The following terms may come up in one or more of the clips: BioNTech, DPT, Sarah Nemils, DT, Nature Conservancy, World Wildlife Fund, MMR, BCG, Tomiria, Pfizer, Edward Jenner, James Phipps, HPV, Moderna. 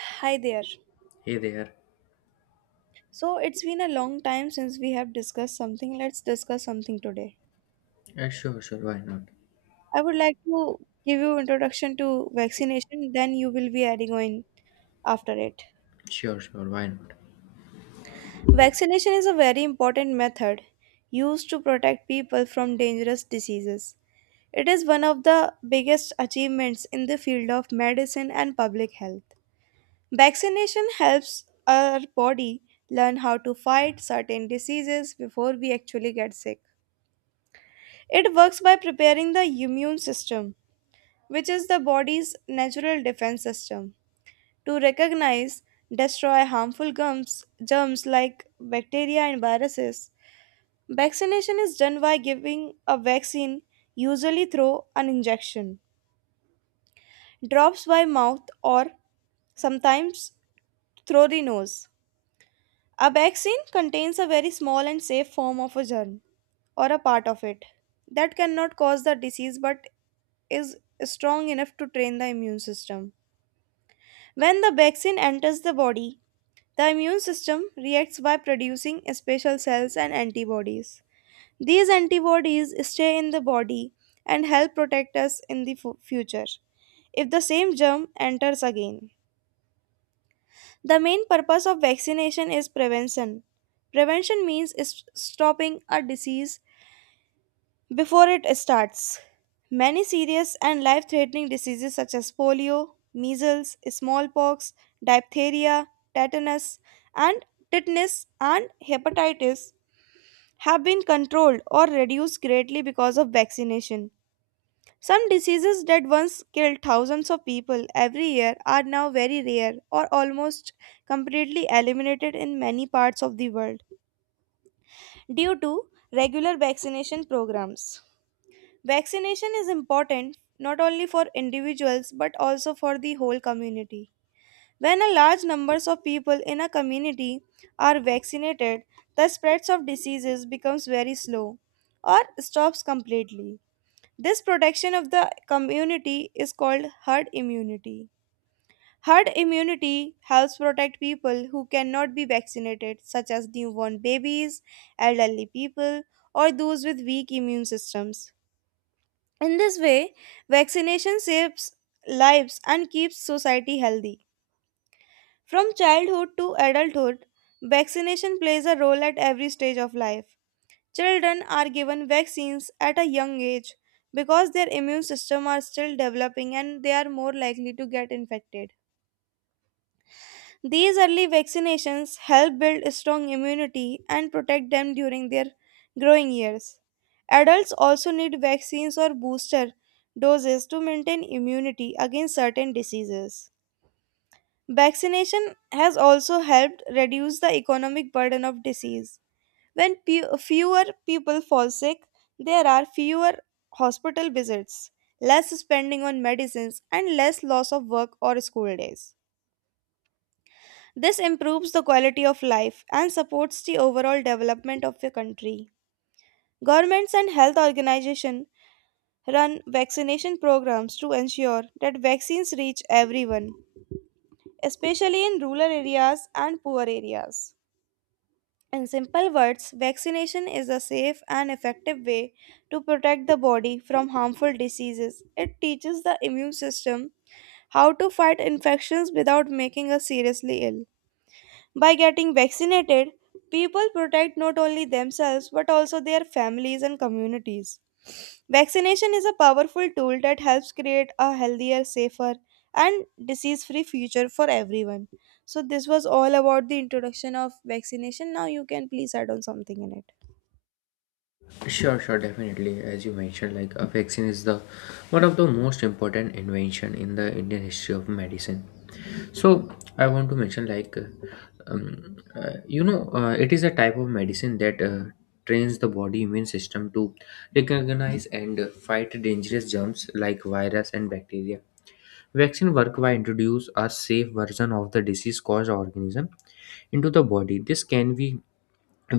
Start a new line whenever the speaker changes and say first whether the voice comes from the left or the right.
right: Hi there.
left: Hey there.
right: So it's been a long time since we have discussed something. Let's discuss something today.
left: Sure, why not?
right: I would like to give you introduction to vaccination, then you will be adding on after it.
left: Sure, sure, why not?
right: Vaccination is a very important method used to protect people from dangerous diseases. It is one of the biggest achievements in the field of medicine and public health. Vaccination helps our body learn how to fight certain diseases before we actually get sick. It works by preparing the immune system, which is the body's natural defense system, to recognize, destroy harmful germs, germs like bacteria and viruses. Vaccination is done by giving a vaccine, usually through an injection, drops by mouth, or sometimes through the nose. A vaccine contains a very small and safe form of a germ or a part of it that cannot cause the disease but is strong enough to train the immune system. When the vaccine enters the body, the immune system reacts by producing special cells and antibodies. These antibodies stay in the body and help protect us in the future if the same germ enters again. The main purpose of vaccination is prevention. Prevention means is stopping a disease before it starts. Many serious and life threatening diseases such as polio, measles, smallpox, diphtheria, tetanus, and and hepatitis have been controlled or reduced greatly because of vaccination. Some diseases that once killed thousands of people every year are now very rare or almost completely eliminated in many parts of the world due to regular vaccination programs. Vaccination is important not only for individuals but also for the whole community. When a large numbers of people in a community are vaccinated, the spreads of diseases becomes very slow or stops completely. This protection of the community is called herd immunity. Herd immunity helps protect people who cannot be vaccinated such as newborn babies, elderly people, or those with weak immune systems. In this way, vaccination saves lives and keeps society healthy. From childhood to adulthood, vaccination plays a role at every stage of life. Children are given vaccines at a young age because their immune system are still developing and they are more likely to get infected. These early vaccinations help build a strong immunity and protect them during their growing years. Adults also need vaccines or booster doses to maintain immunity against certain diseases. Vaccination has also helped reduce the economic burden of disease. When fewer people fall sick, there are fewer hospital visits, less spending on medicines, and less loss of work or school days. This improves the quality of life and supports the overall development of your country. Governments and health organizations run vaccination programs to ensure that vaccines reach everyone, especially in rural areas and poor areas. In simple words, vaccination is a safe and effective way to protect the body from harmful diseases. It teaches the immune system how to fight infections without making us seriously ill. By getting vaccinated, people protect not only themselves but also their families and communities. Vaccination is a powerful tool that helps create a healthier, safer, and disease free future for everyone. So, this was all about the introduction of vaccination. Now, you can please add on something in it.
left: Sure, sure, definitely. As you mentioned, like a vaccine is the one of the most important invention in the Indian history of medicine. So I want to mention like, it is a type of medicine that trains the body immune system to recognize and fight dangerous germs like virus and bacteria. Vaccine work by introduce a safe version of the disease caused organism into the body. This can be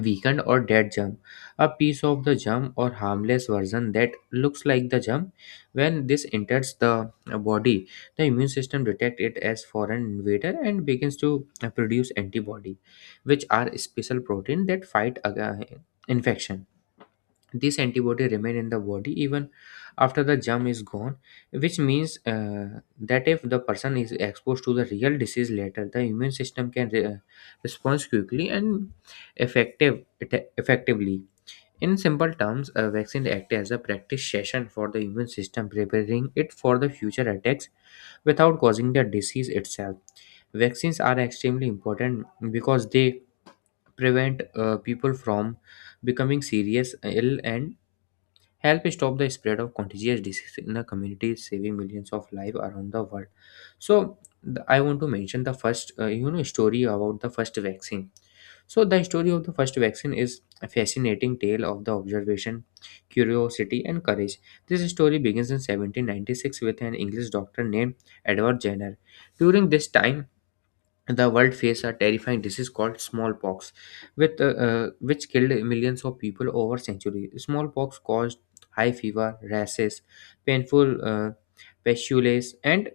left: weakened or dead germ a piece of the germ or harmless version that looks like the germ when this enters the body the immune system detects it as foreign invader and begins to produce antibody which are special protein that fight infection this antibody remain in the body even after the germ is gone which means that if the person is exposed to the real disease later the immune system can respond quickly and effectively in simple terms a vaccine acts as a practice session for the immune system preparing it for the future attacks without causing the disease itself vaccines are extremely important because they prevent people from becoming serious ill and help stop the spread of contagious disease in the community, saving millions of lives around the world. So I want to mention the first, story about the first vaccine. So the story of the first vaccine is a fascinating tale of the observation, curiosity, and courage. This story begins in 1796 with an English doctor named Edward Jenner. During this time, the world faced a terrifying disease called smallpox, which killed millions of people over centuries. Smallpox caused high fever, rashes, painful pustules, and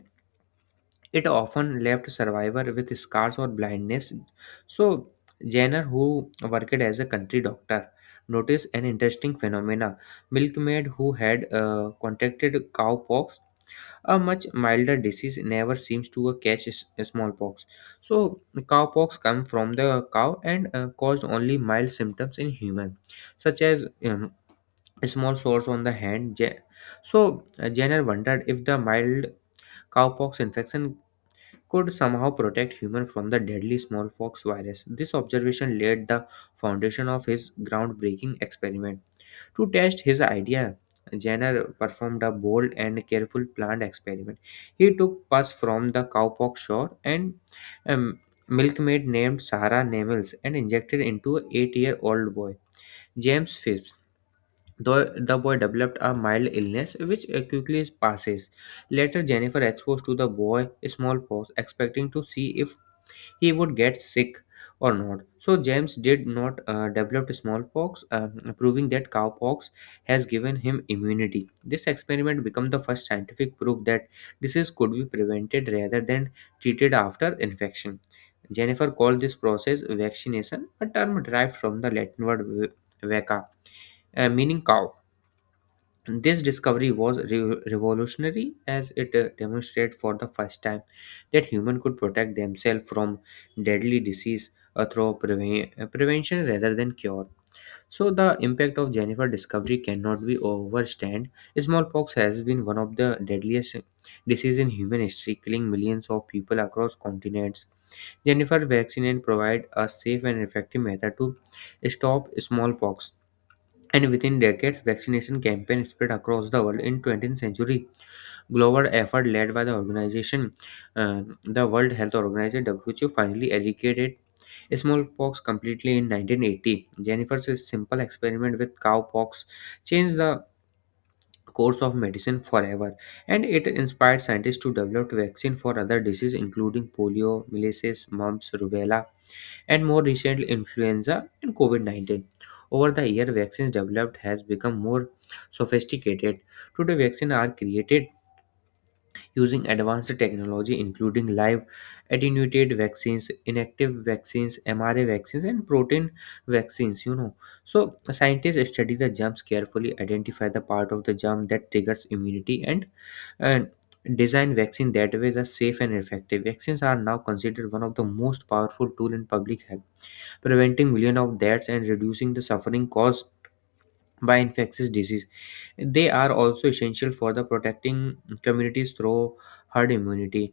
left: it often left survivor with scars or blindness. So Jenner, who worked as a country doctor, noticed an interesting phenomena. Milkmaid who had contracted cowpox a much milder disease never seems to catch smallpox. So, cowpox come from the cow and caused only mild symptoms in human, such as small sores on the hand. So, Jenner wondered if the mild cowpox infection could somehow protect human from the deadly smallpox virus. This observation laid the foundation of his groundbreaking experiment. To test his idea, Jenner performed a bold and careful planned experiment. He took pus from the cowpox sore and um, milkmaid named Sarah Nemils and injected into an 8-year-old boy, James Phipps. Though the boy developed a mild illness which quickly passes. Later, Jennifer exposed to the boy smallpox, expecting to see if he would get sick or not. So James did not develop smallpox, proving that cowpox has given him immunity. This experiment became the first scientific proof that disease could be prevented rather than treated after infection. Jennifer called this process vaccination, a term derived from the Latin word vaca, meaning cow. This discovery was revolutionary as it demonstrated for the first time that humans could protect themselves from deadly disease through prevention rather than cure. So the impact of Jennifer discovery cannot be overstated. Smallpox has been one of the deadliest disease in human history, killing millions of people across continents. Jennifer vaccine and provide a safe and effective method to stop smallpox and within decades vaccination campaign spread across the world in 20th century global effort led by the organization the world health organization who finally eradicated smallpox completely in 1980 jennifer's simple experiment with cowpox changed the course of medicine forever and it inspired scientists to develop vaccine for other diseases including polio measles mumps rubella and more recently influenza and COVID-19. Over the year, vaccines developed has become more sophisticated. Today, vaccines are created using advanced technology including live attenuated vaccines, inactive vaccines, mRNA vaccines, and protein vaccines. So scientists study the germs carefully, identify the part of the germ that triggers immunity and design vaccine that way the safe and effective. Vaccines are now considered one of the most powerful tool in public health preventing millions of deaths and reducing the suffering caused by infectious disease. They are also essential for the protecting communities through herd immunity.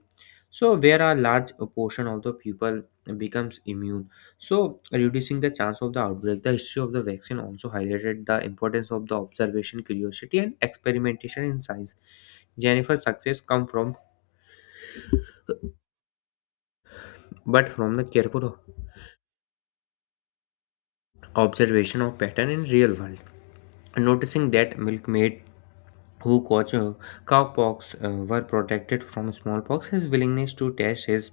left: So where a large portion of the people becomes immune, so reducing the chance of the outbreak. The history of the vaccine also highlighted the importance of the observation, curiosity, and experimentation in science. Jennifer's success come from but from the careful observation of pattern in real world noticing that milkmaid who caught cowpox were protected from smallpox his willingness to test his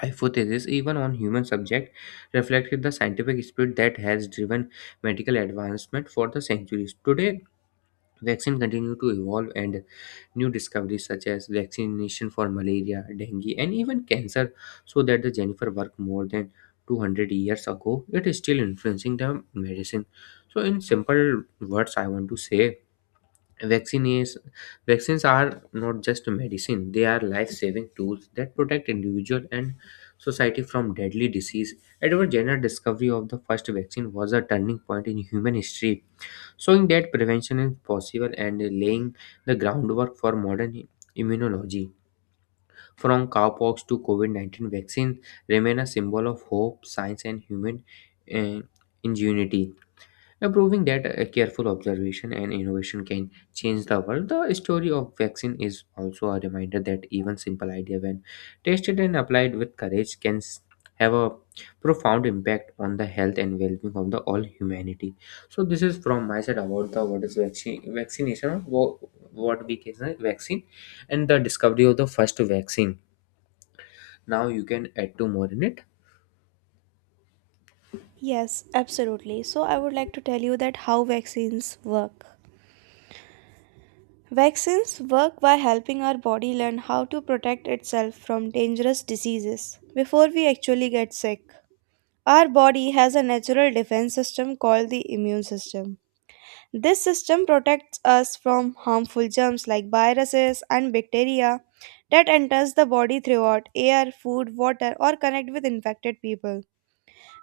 left: hypothesis even on human subject reflected the scientific spirit that has driven medical advancement for the centuries today Vaccine continue to evolve and new discoveries such as vaccination for malaria, dengue and even cancer so that the Jennifer work more than 200 years ago it is still influencing the medicine. So in simple words I want to say vaccine is vaccines are not just medicine they are life-saving tools that protect individual and society from deadly disease. Edward Jenner's discovery of the first vaccine was a turning point in human history showing that prevention is possible and laying the groundwork for modern immunology. From cowpox to COVID 19 vaccine remain a symbol of hope, science, and human uh, ingenuity. Now, proving that a careful observation and innovation can change the world, the story of vaccine is also a reminder that even simple idea, when tested and applied with courage, have a profound impact on the health and well-being of the all humanity. So, this is from my side about the what is vaccine vaccination, or what we can say vaccine, and the discovery of the first vaccine. Now, you can add two more in it.
right: Yes, absolutely. So, I would like to tell you that how vaccines work. Vaccines work by helping our body learn how to protect itself from dangerous diseases before we actually get sick. Our body has a natural defense system called the immune system. This system protects us from harmful germs like viruses and bacteria that enters the body throughout air, food, water or connect with infected people.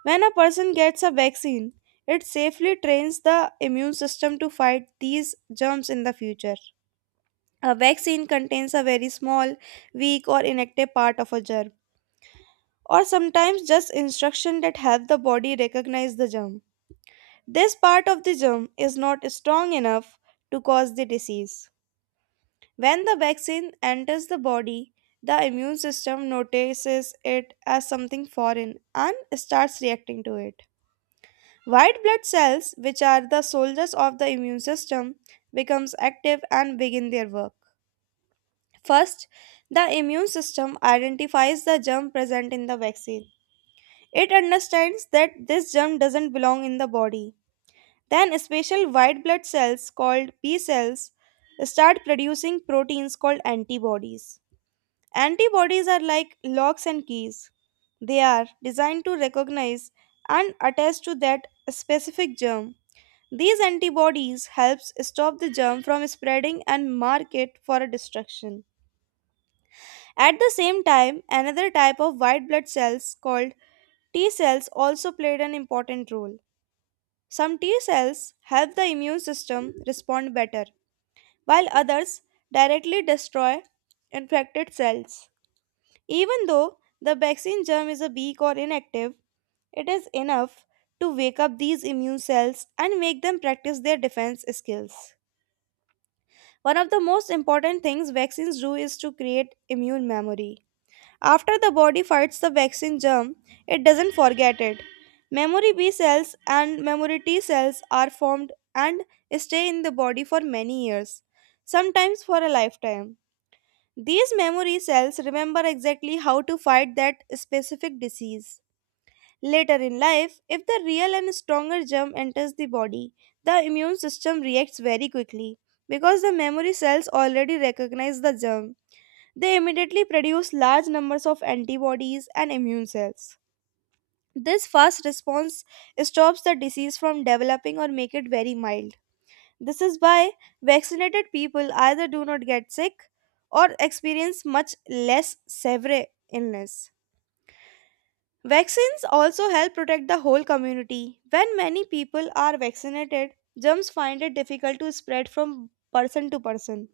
right: When a person gets a vaccine, it safely trains the immune system to fight these germs in the future. A vaccine contains a very small, weak, or inactive part of a germ, or sometimes just instructions that help the body recognize the germ. This part of the germ is not strong enough to cause the disease. When the vaccine enters the body, the immune system notices it as something foreign and starts reacting to it. White blood cells, which are the soldiers of the immune system, becomes active and begin their work. First, the immune system identifies the germ present in the vaccine. It understands that this germ doesn't belong in the body. Then, special white blood cells called B cells start producing proteins called antibodies. Antibodies are like locks and keys. They are designed to recognize and attach to that specific germ. These antibodies helps stop the germ from spreading and mark it for destruction. At the same time, another type of white blood cells called T cells also played an important role. Some T cells help the immune system respond better, while others directly destroy infected cells. Even though the vaccine germ is a weak or inactive, it is enough to wake up these immune cells and make them practice their defense skills. One of the most important things vaccines do is to create immune memory. After the body fights the vaccine germ, it doesn't forget it. Memory B cells and memory T cells are formed and stay in the body for many years, sometimes for a lifetime. These memory cells remember exactly how to fight that specific disease. Later in life, if the real and stronger germ enters the body, the immune system reacts very quickly because the memory cells already recognize the germ. They immediately produce large numbers of antibodies and immune cells. This fast response stops the disease from developing or make it very mild. This is why vaccinated people either do not get sick or experience much less severe illness. Vaccines also help protect the whole community. When many people are vaccinated, germs find it difficult to spread from person to person.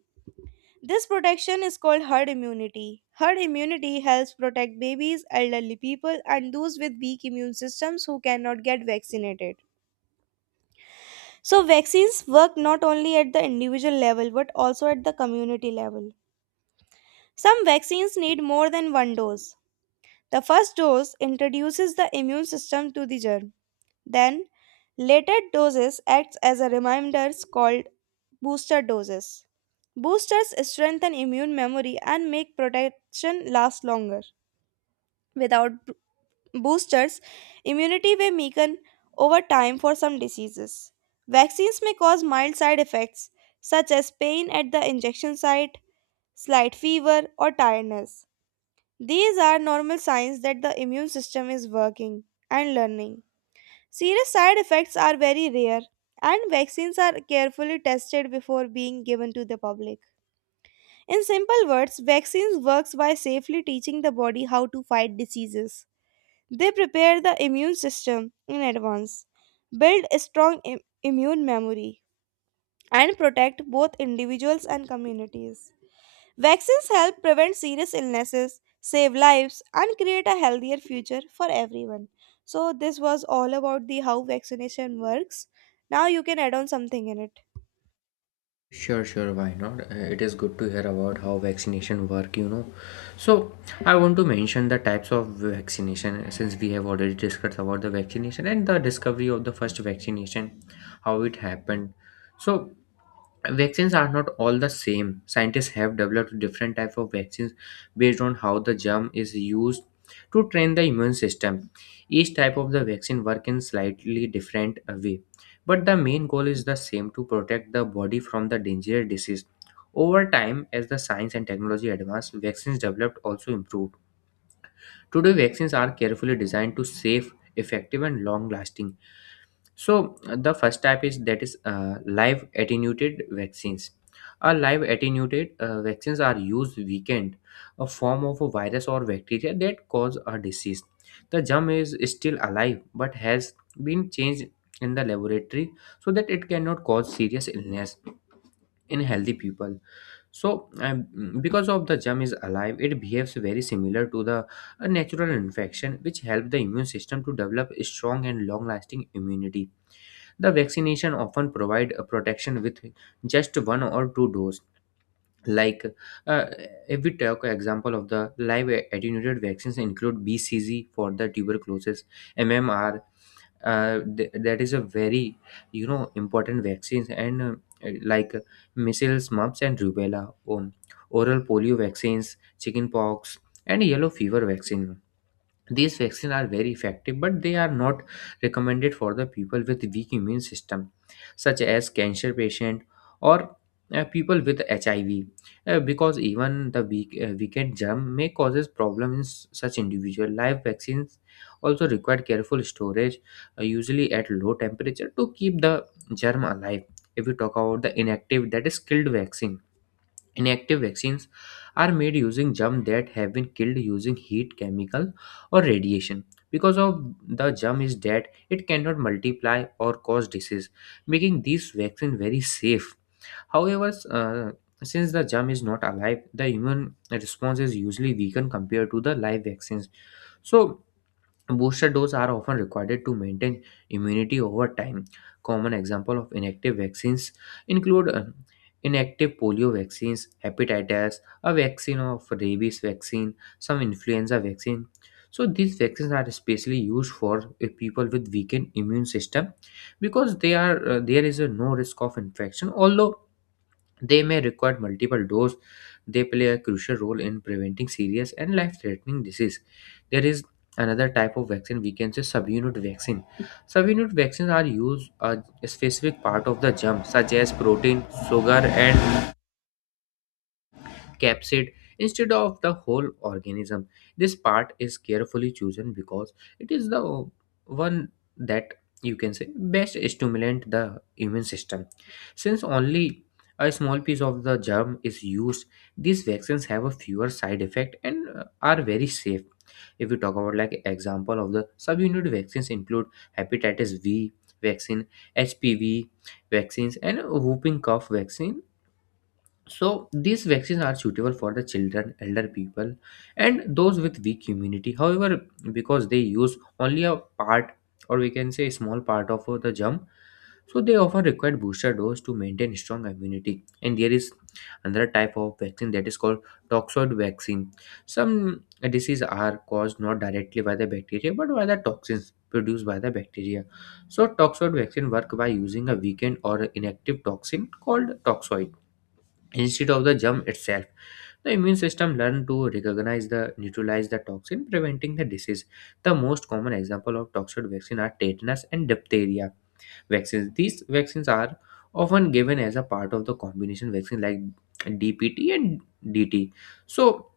right: This protection is called herd immunity. Herd immunity helps protect babies, elderly people, and those with weak immune systems who cannot get vaccinated. So, vaccines work not only at the individual level but also at the community level. Some vaccines need more than one dose. The first dose introduces the immune system to the germ. Then, later doses acts as a reminders called booster doses. Boosters strengthen immune memory and make protection last longer. Without boosters, immunity may weaken over time for some diseases. Vaccines may cause mild side effects such as pain at the injection site, slight fever, or tiredness. These are normal signs that the immune system is working and learning. Serious side effects are very rare, and vaccines are carefully tested before being given to the public. In simple words, vaccines works by safely teaching the body how to fight diseases. They prepare the immune system in advance, build a strong immune memory, and protect both individuals and communities. Vaccines help prevent serious illnesses, save lives, and create a healthier future for everyone. So this was all about the how vaccination works. Now you can add on something in it.
left: Sure, sure, why not? It is good to hear about how vaccination work, you know. So, I want to mention the types of vaccination since we have already discussed about the vaccination and the discovery of the first vaccination, how it happened. So, vaccines are not all the same scientists have developed different type of vaccines based on how the germ is used to train the immune system each type of the vaccine work in slightly different way but the main goal is the same to protect the body from the dangerous disease over time as the science and technology advanced vaccines developed also improved today vaccines are carefully designed to safe effective and long lasting so the first type is that is live attenuated vaccines. A live attenuated vaccines are used weakened, a form of a virus or bacteria that cause a disease. The germ is still alive but has been changed in the laboratory so that it cannot cause serious illness in healthy people. So because of the germ is alive, it behaves very similar to the a natural infection, which help the immune system to develop a strong and long-lasting immunity the vaccination often provide a protection with just one or two dose. Like uh, if we take example of the live attenuated vaccines include BCG for the tuberculosis, MMR. That is a very important vaccines and like measles, mumps, and rubella, oral polio vaccines, chickenpox, and yellow fever vaccine these vaccines are very effective, but they are not recommended for the people with weak immune system, such as cancer patient or people with HIV, because even the weakened germ may causes problems in such individual. Live vaccines also require careful storage, usually at low temperature, to keep the germ alive. If we talk about the inactive, that is killed vaccine Inactive vaccines are made using germs that have been killed using heat, chemical, or radiation. Because of the germ is dead, it cannot multiply or cause disease, making these vaccine very safe. However, since the germ is not alive, the immune response is usually weakened compared to the live vaccines. So Booster doses are often required to maintain immunity over time. Common example of inactive vaccines include inactive polio vaccines, hepatitis, a vaccine of rabies vaccine, some influenza vaccine. So these vaccines are especially used for people with weakened immune system because they are there is a no risk of infection. Although they may require multiple doses. They play a crucial role in preventing serious and life-threatening disease. There is another type of vaccine we can say subunit vaccine. Subunit vaccines are used a specific part of the germ, such as protein, sugar, and capsid instead of the whole organism. This part is carefully chosen because it is the one that you can say best stimulate the immune system. Since only a small piece of the germ is used, these vaccines have a fewer side effect and are very safe. If we talk about like example of the subunit vaccines include hepatitis V vaccine, HPV vaccines, and whooping cough vaccine. So these vaccines are suitable for the children, elder people, and those with weak immunity. However, because they use only a part, or we can say a small part of the germ, so they often require booster dose to maintain strong immunity. And there is another type of vaccine that is called toxoid vaccine. Some diseases are caused not directly by the bacteria but by the toxins produced by the bacteria. So toxoid vaccine work by using a weakened or inactive toxin called toxoid instead of the germ itself. The immune system learns to recognize the neutralize the toxin, preventing the disease. The most common example of toxic vaccine are tetanus and diphtheria vaccines. These vaccines are often given as a part of the combination vaccine like DPT and DT. So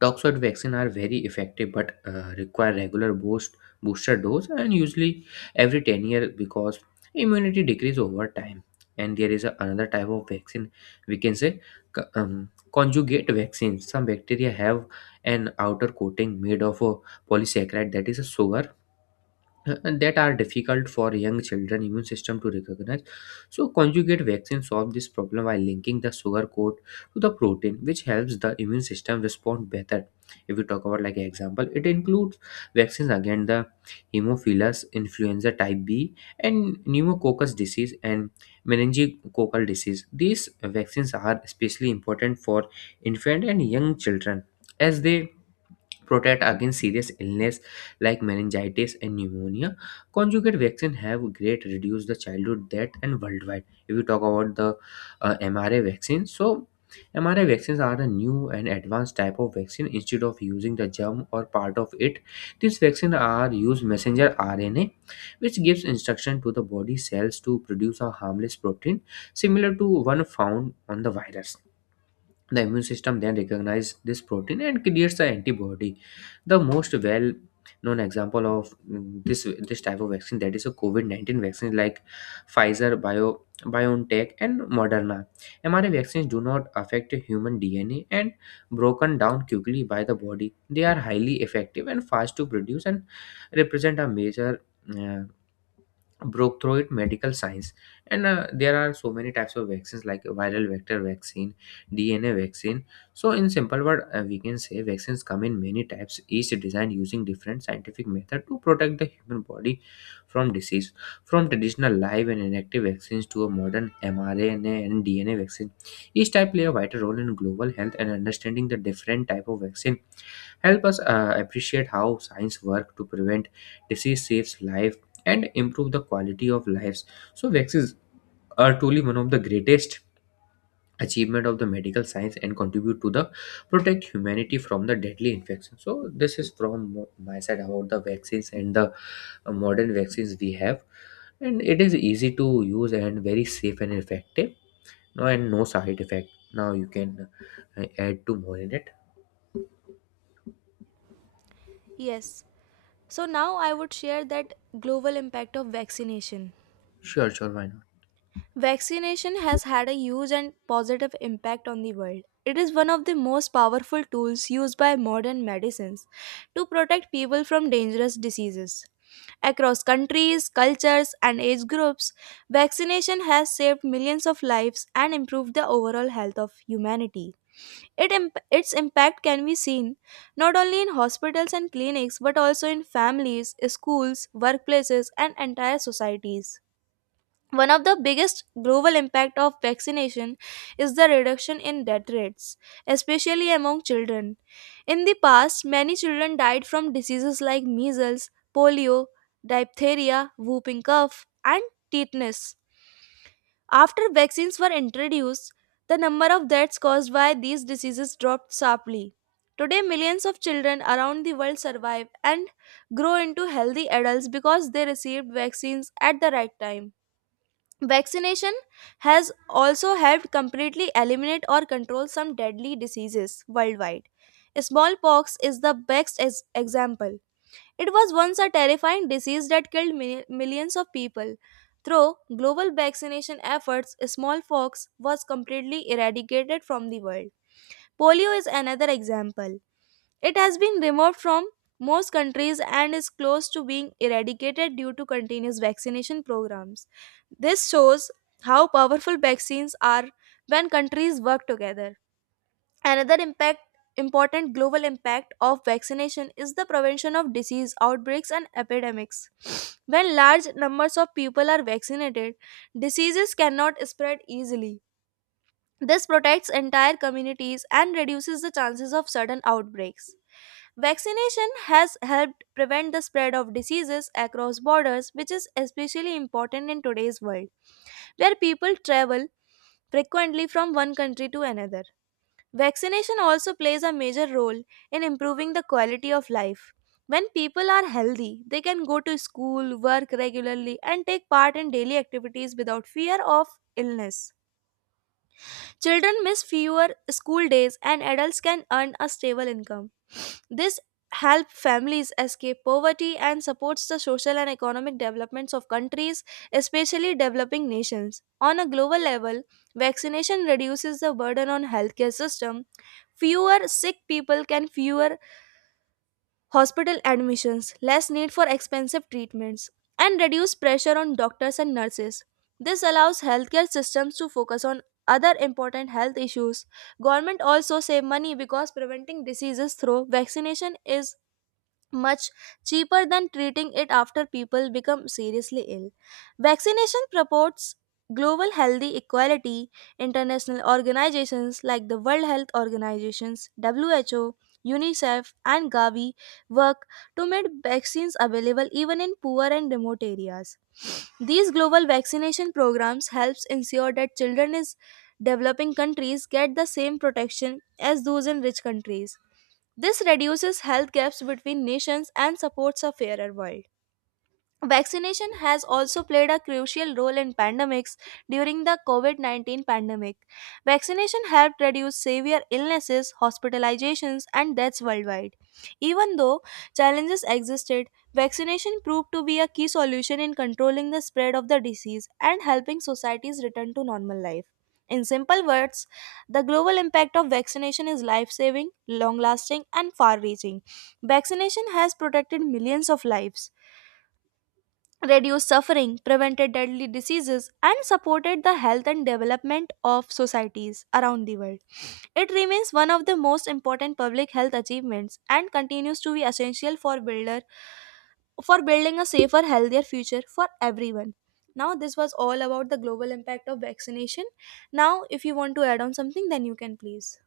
left: toxoid vaccine are very effective but require regular booster dose and usually every 10-year because immunity decrease over time. And there is another type of vaccine we can say conjugate vaccines. Some bacteria have an outer coating made of a polysaccharide, that is a sugar, that are difficult for young children immune system to recognize. So conjugate vaccine solve this problem by linking the sugar coat to the protein, which helps the immune system respond better. If we talk about like example, it includes vaccines against the hemophilus influenza type b and pneumococcus disease and meningococcal disease. These vaccines are especially important for infant and young children as they protect against serious illness like meningitis and pneumonia. Conjugate vaccine have great reduce the childhood death and worldwide. If you talk about the mRNA vaccine, so mRNA vaccines are a new and advanced type of vaccine. Instead of using the germ or part of it, these vaccines are use messenger RNA, which gives instruction to the body cells to produce a harmless protein similar to one found on the virus. The immune system then recognizes this protein and creates the antibody. The most well known example of this type of vaccine, that is a COVID-19 vaccine like Pfizer, Bio, BioNTech and Moderna. mRNA vaccines do not affect human DNA and broken down quickly by the body. They are highly effective and fast to produce and represent a major uh, broke through it medical science. And there are so many types of vaccines like viral vector vaccine, dna vaccine. So in simple word, we can say vaccines come in many types, each designed using different scientific method to protect the human body from disease, from traditional live and inactive vaccines to a modern mrna and dna vaccine. Each type play a vital role in global health, and understanding the different type of vaccine help us appreciate how science work to prevent disease, saves life, and improve the quality of lives. So vaccines are truly one of the greatest achievement of the medical science and contribute to the protect humanity from the deadly infection. So this is from my side about the vaccines and the modern vaccines we have, and it is easy to use and very safe and effective, no and no side effect. Now you can add to more in it.
right: Yes. So now I would share that global impact of vaccination.
left: Sure, sure, why not?
right: Vaccination has had a huge and positive impact on the world. It is one of the most powerful tools used by modern medicines to protect people from dangerous diseases. Across countries, cultures, and age groups, vaccination has saved millions of lives and improved the overall health of humanity. Its impact can be seen not only in hospitals and clinics but also in families, schools, workplaces, and entire societies. One of the biggest global impact of vaccination is the reduction in death rates, especially among children. In the past, many children died from diseases like measles, polio, diphtheria, whooping cough, and tetanus. After vaccines were introduced, the number of deaths caused by these diseases dropped sharply. Today, millions of children around the world survive and grow into healthy adults because they received vaccines at the right time. Vaccination has also helped completely eliminate or control some deadly diseases worldwide. Smallpox is the best example. It was once a terrifying disease that killed millions of people. Through global vaccination efforts, smallpox was completely eradicated from the world. Polio is another example. It has been removed from most countries and is close to being eradicated due to continuous vaccination programs. This shows how powerful vaccines are when countries work together. Another impact important global impact of vaccination is the prevention of disease outbreaks and epidemics. When large numbers of people are vaccinated, diseases cannot spread easily. This protects entire communities and reduces the chances of sudden outbreaks. Vaccination has helped prevent the spread of diseases across borders, which is especially important in today's world, where people travel frequently from one country to another. Vaccination also plays a major role in improving the quality of life. When people are healthy, they can go to school, work regularly, and take part in daily activities without fear of illness. Children miss fewer school days and adults can earn a stable income. This helps families escape poverty and supports the social and economic developments of countries, especially developing nations. On a global level, vaccination reduces the burden on healthcare system. Fewer sick people can fewer hospital admissions, less need for expensive treatments, and reduced pressure on doctors and nurses. This allows healthcare systems to focus on other important health issues. Government also save money because preventing diseases through vaccination is much cheaper than treating it after people become seriously ill. Vaccination purports global healthy equality. International organizations like the World Health Organizations, WHO, UNICEF, and Gavi work to make vaccines available even in poor and remote areas. These global vaccination programs helps ensure that children in developing countries get the same protection as those in rich countries. This reduces health gaps between nations and supports a fairer world. Vaccination has also played a crucial role in pandemics during the COVID 19 pandemic. Vaccination helped reduce severe illnesses, hospitalizations, and deaths worldwide. Even though challenges existed, vaccination proved to be a key solution in controlling the spread of the disease and helping societies return to normal life. In simple words, the global impact of vaccination is life saving, long lasting, and far reaching. Vaccination has protected millions of lives reduced suffering, prevented deadly diseases, and supported the health and development of societies around the world. It remains one of the most important public health achievements and continues to be essential for building a safer, healthier future for everyone. Now this was all about the global impact of vaccination. Now if you want to add on something then you can please.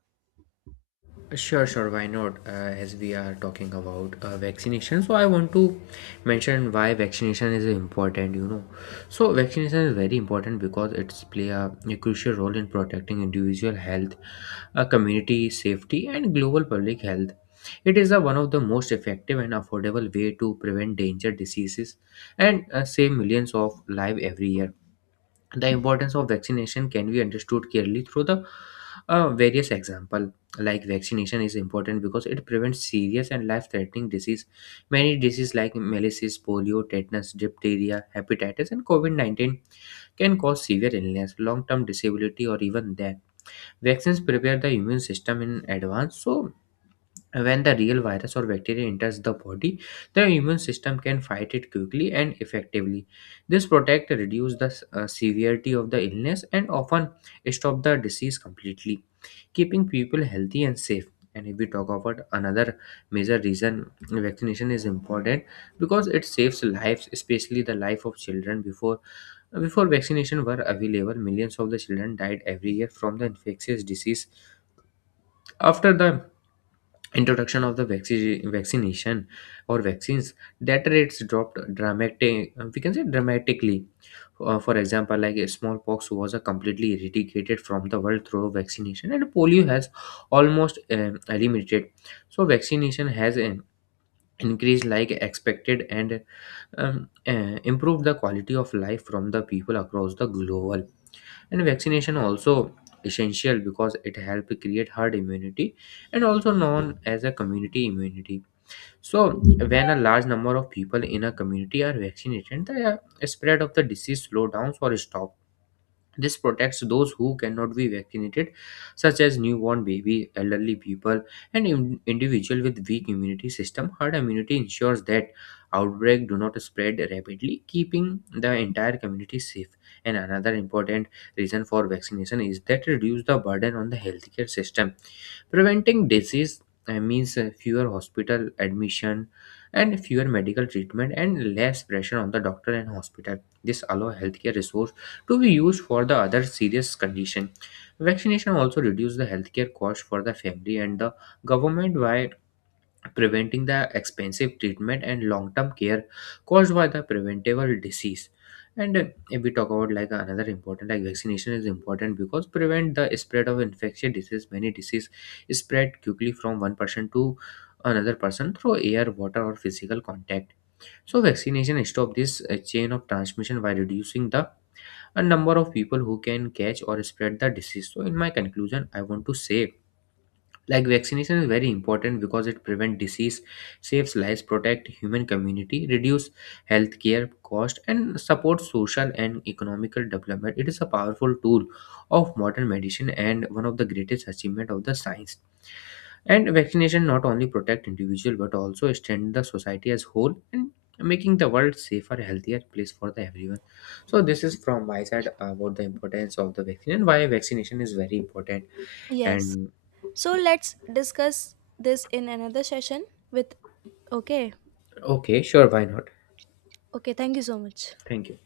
left: Sure, sure. Why not? As we are talking about vaccination, so I want to mention why vaccination is important. You know, so vaccination is very important because it's play a crucial role in protecting individual health, community safety, and global public health. It is one of the most effective and affordable way to prevent danger diseases and save millions of lives every year. The importance of vaccination can be understood clearly through the various example, like vaccination is important because it prevents serious and life-threatening disease. Many diseases like malaria, polio, tetanus, diphtheria, hepatitis and covid-19 can cause severe illness, long-term disability or even death. Vaccines prepare the immune system in advance, so when the real virus or bacteria enters the body, the immune system can fight it quickly and effectively. This protect reduce the severity of the illness and often stop the disease completely, keeping people healthy and safe. And if we talk about another major reason vaccination is important, because it saves lives, especially the life of children. Before vaccination were available, millions of the children died every year from the infectious disease. After the introduction of the vaccine vaccination or vaccines, that rates dropped dramatic we can say dramatically. For example, like smallpox was completely eradicated from the world through vaccination, and polio has almost eliminated. So vaccination has increased like expected and improved the quality of life from the people across the global. And vaccination also essential because it help create herd immunity, and also known as a community immunity. So when a large number of people in a community are vaccinated, the spread of the disease slow down or stop. This protects those who cannot be vaccinated, such as newborn babies, elderly people, and individuals with weak immunity system. Herd immunity ensures that outbreak do not spread rapidly, keeping the entire community safe. And another important reason for vaccination is that reduce the burden on the healthcare system. Preventing disease means fewer hospital admission and fewer medical treatment and less pressure on the doctor and hospital. This allow healthcare resource to be used for the other serious condition. Vaccination also reduce the healthcare cost for the family and the government by preventing the expensive treatment and long-term care caused by the preventable disease. And if we talk about like another important, like vaccination is important because prevent the spread of infectious disease. Many disease spread quickly from one person to another person through air, water, or physical contact. So vaccination stop this chain of transmission by reducing the a number of people who can catch or spread the disease. So in my conclusion, I want to say like vaccination is very important because it prevents disease, saves lives, protect human community, reduce healthcare cost, and support social and economical development. It is a powerful tool of modern medicine and one of the greatest achievement of the science. And vaccination not only protect individual but also extend the society as whole, and making the world safer healthier place for the everyone. So this is from my side about the importance of the vaccine and why vaccination is very important.
right: Yes.
left: And
right: So let's discuss this in another session with okay.
left: okay, sure, why not?
right: Okay, thank you so much.
left: Thank you.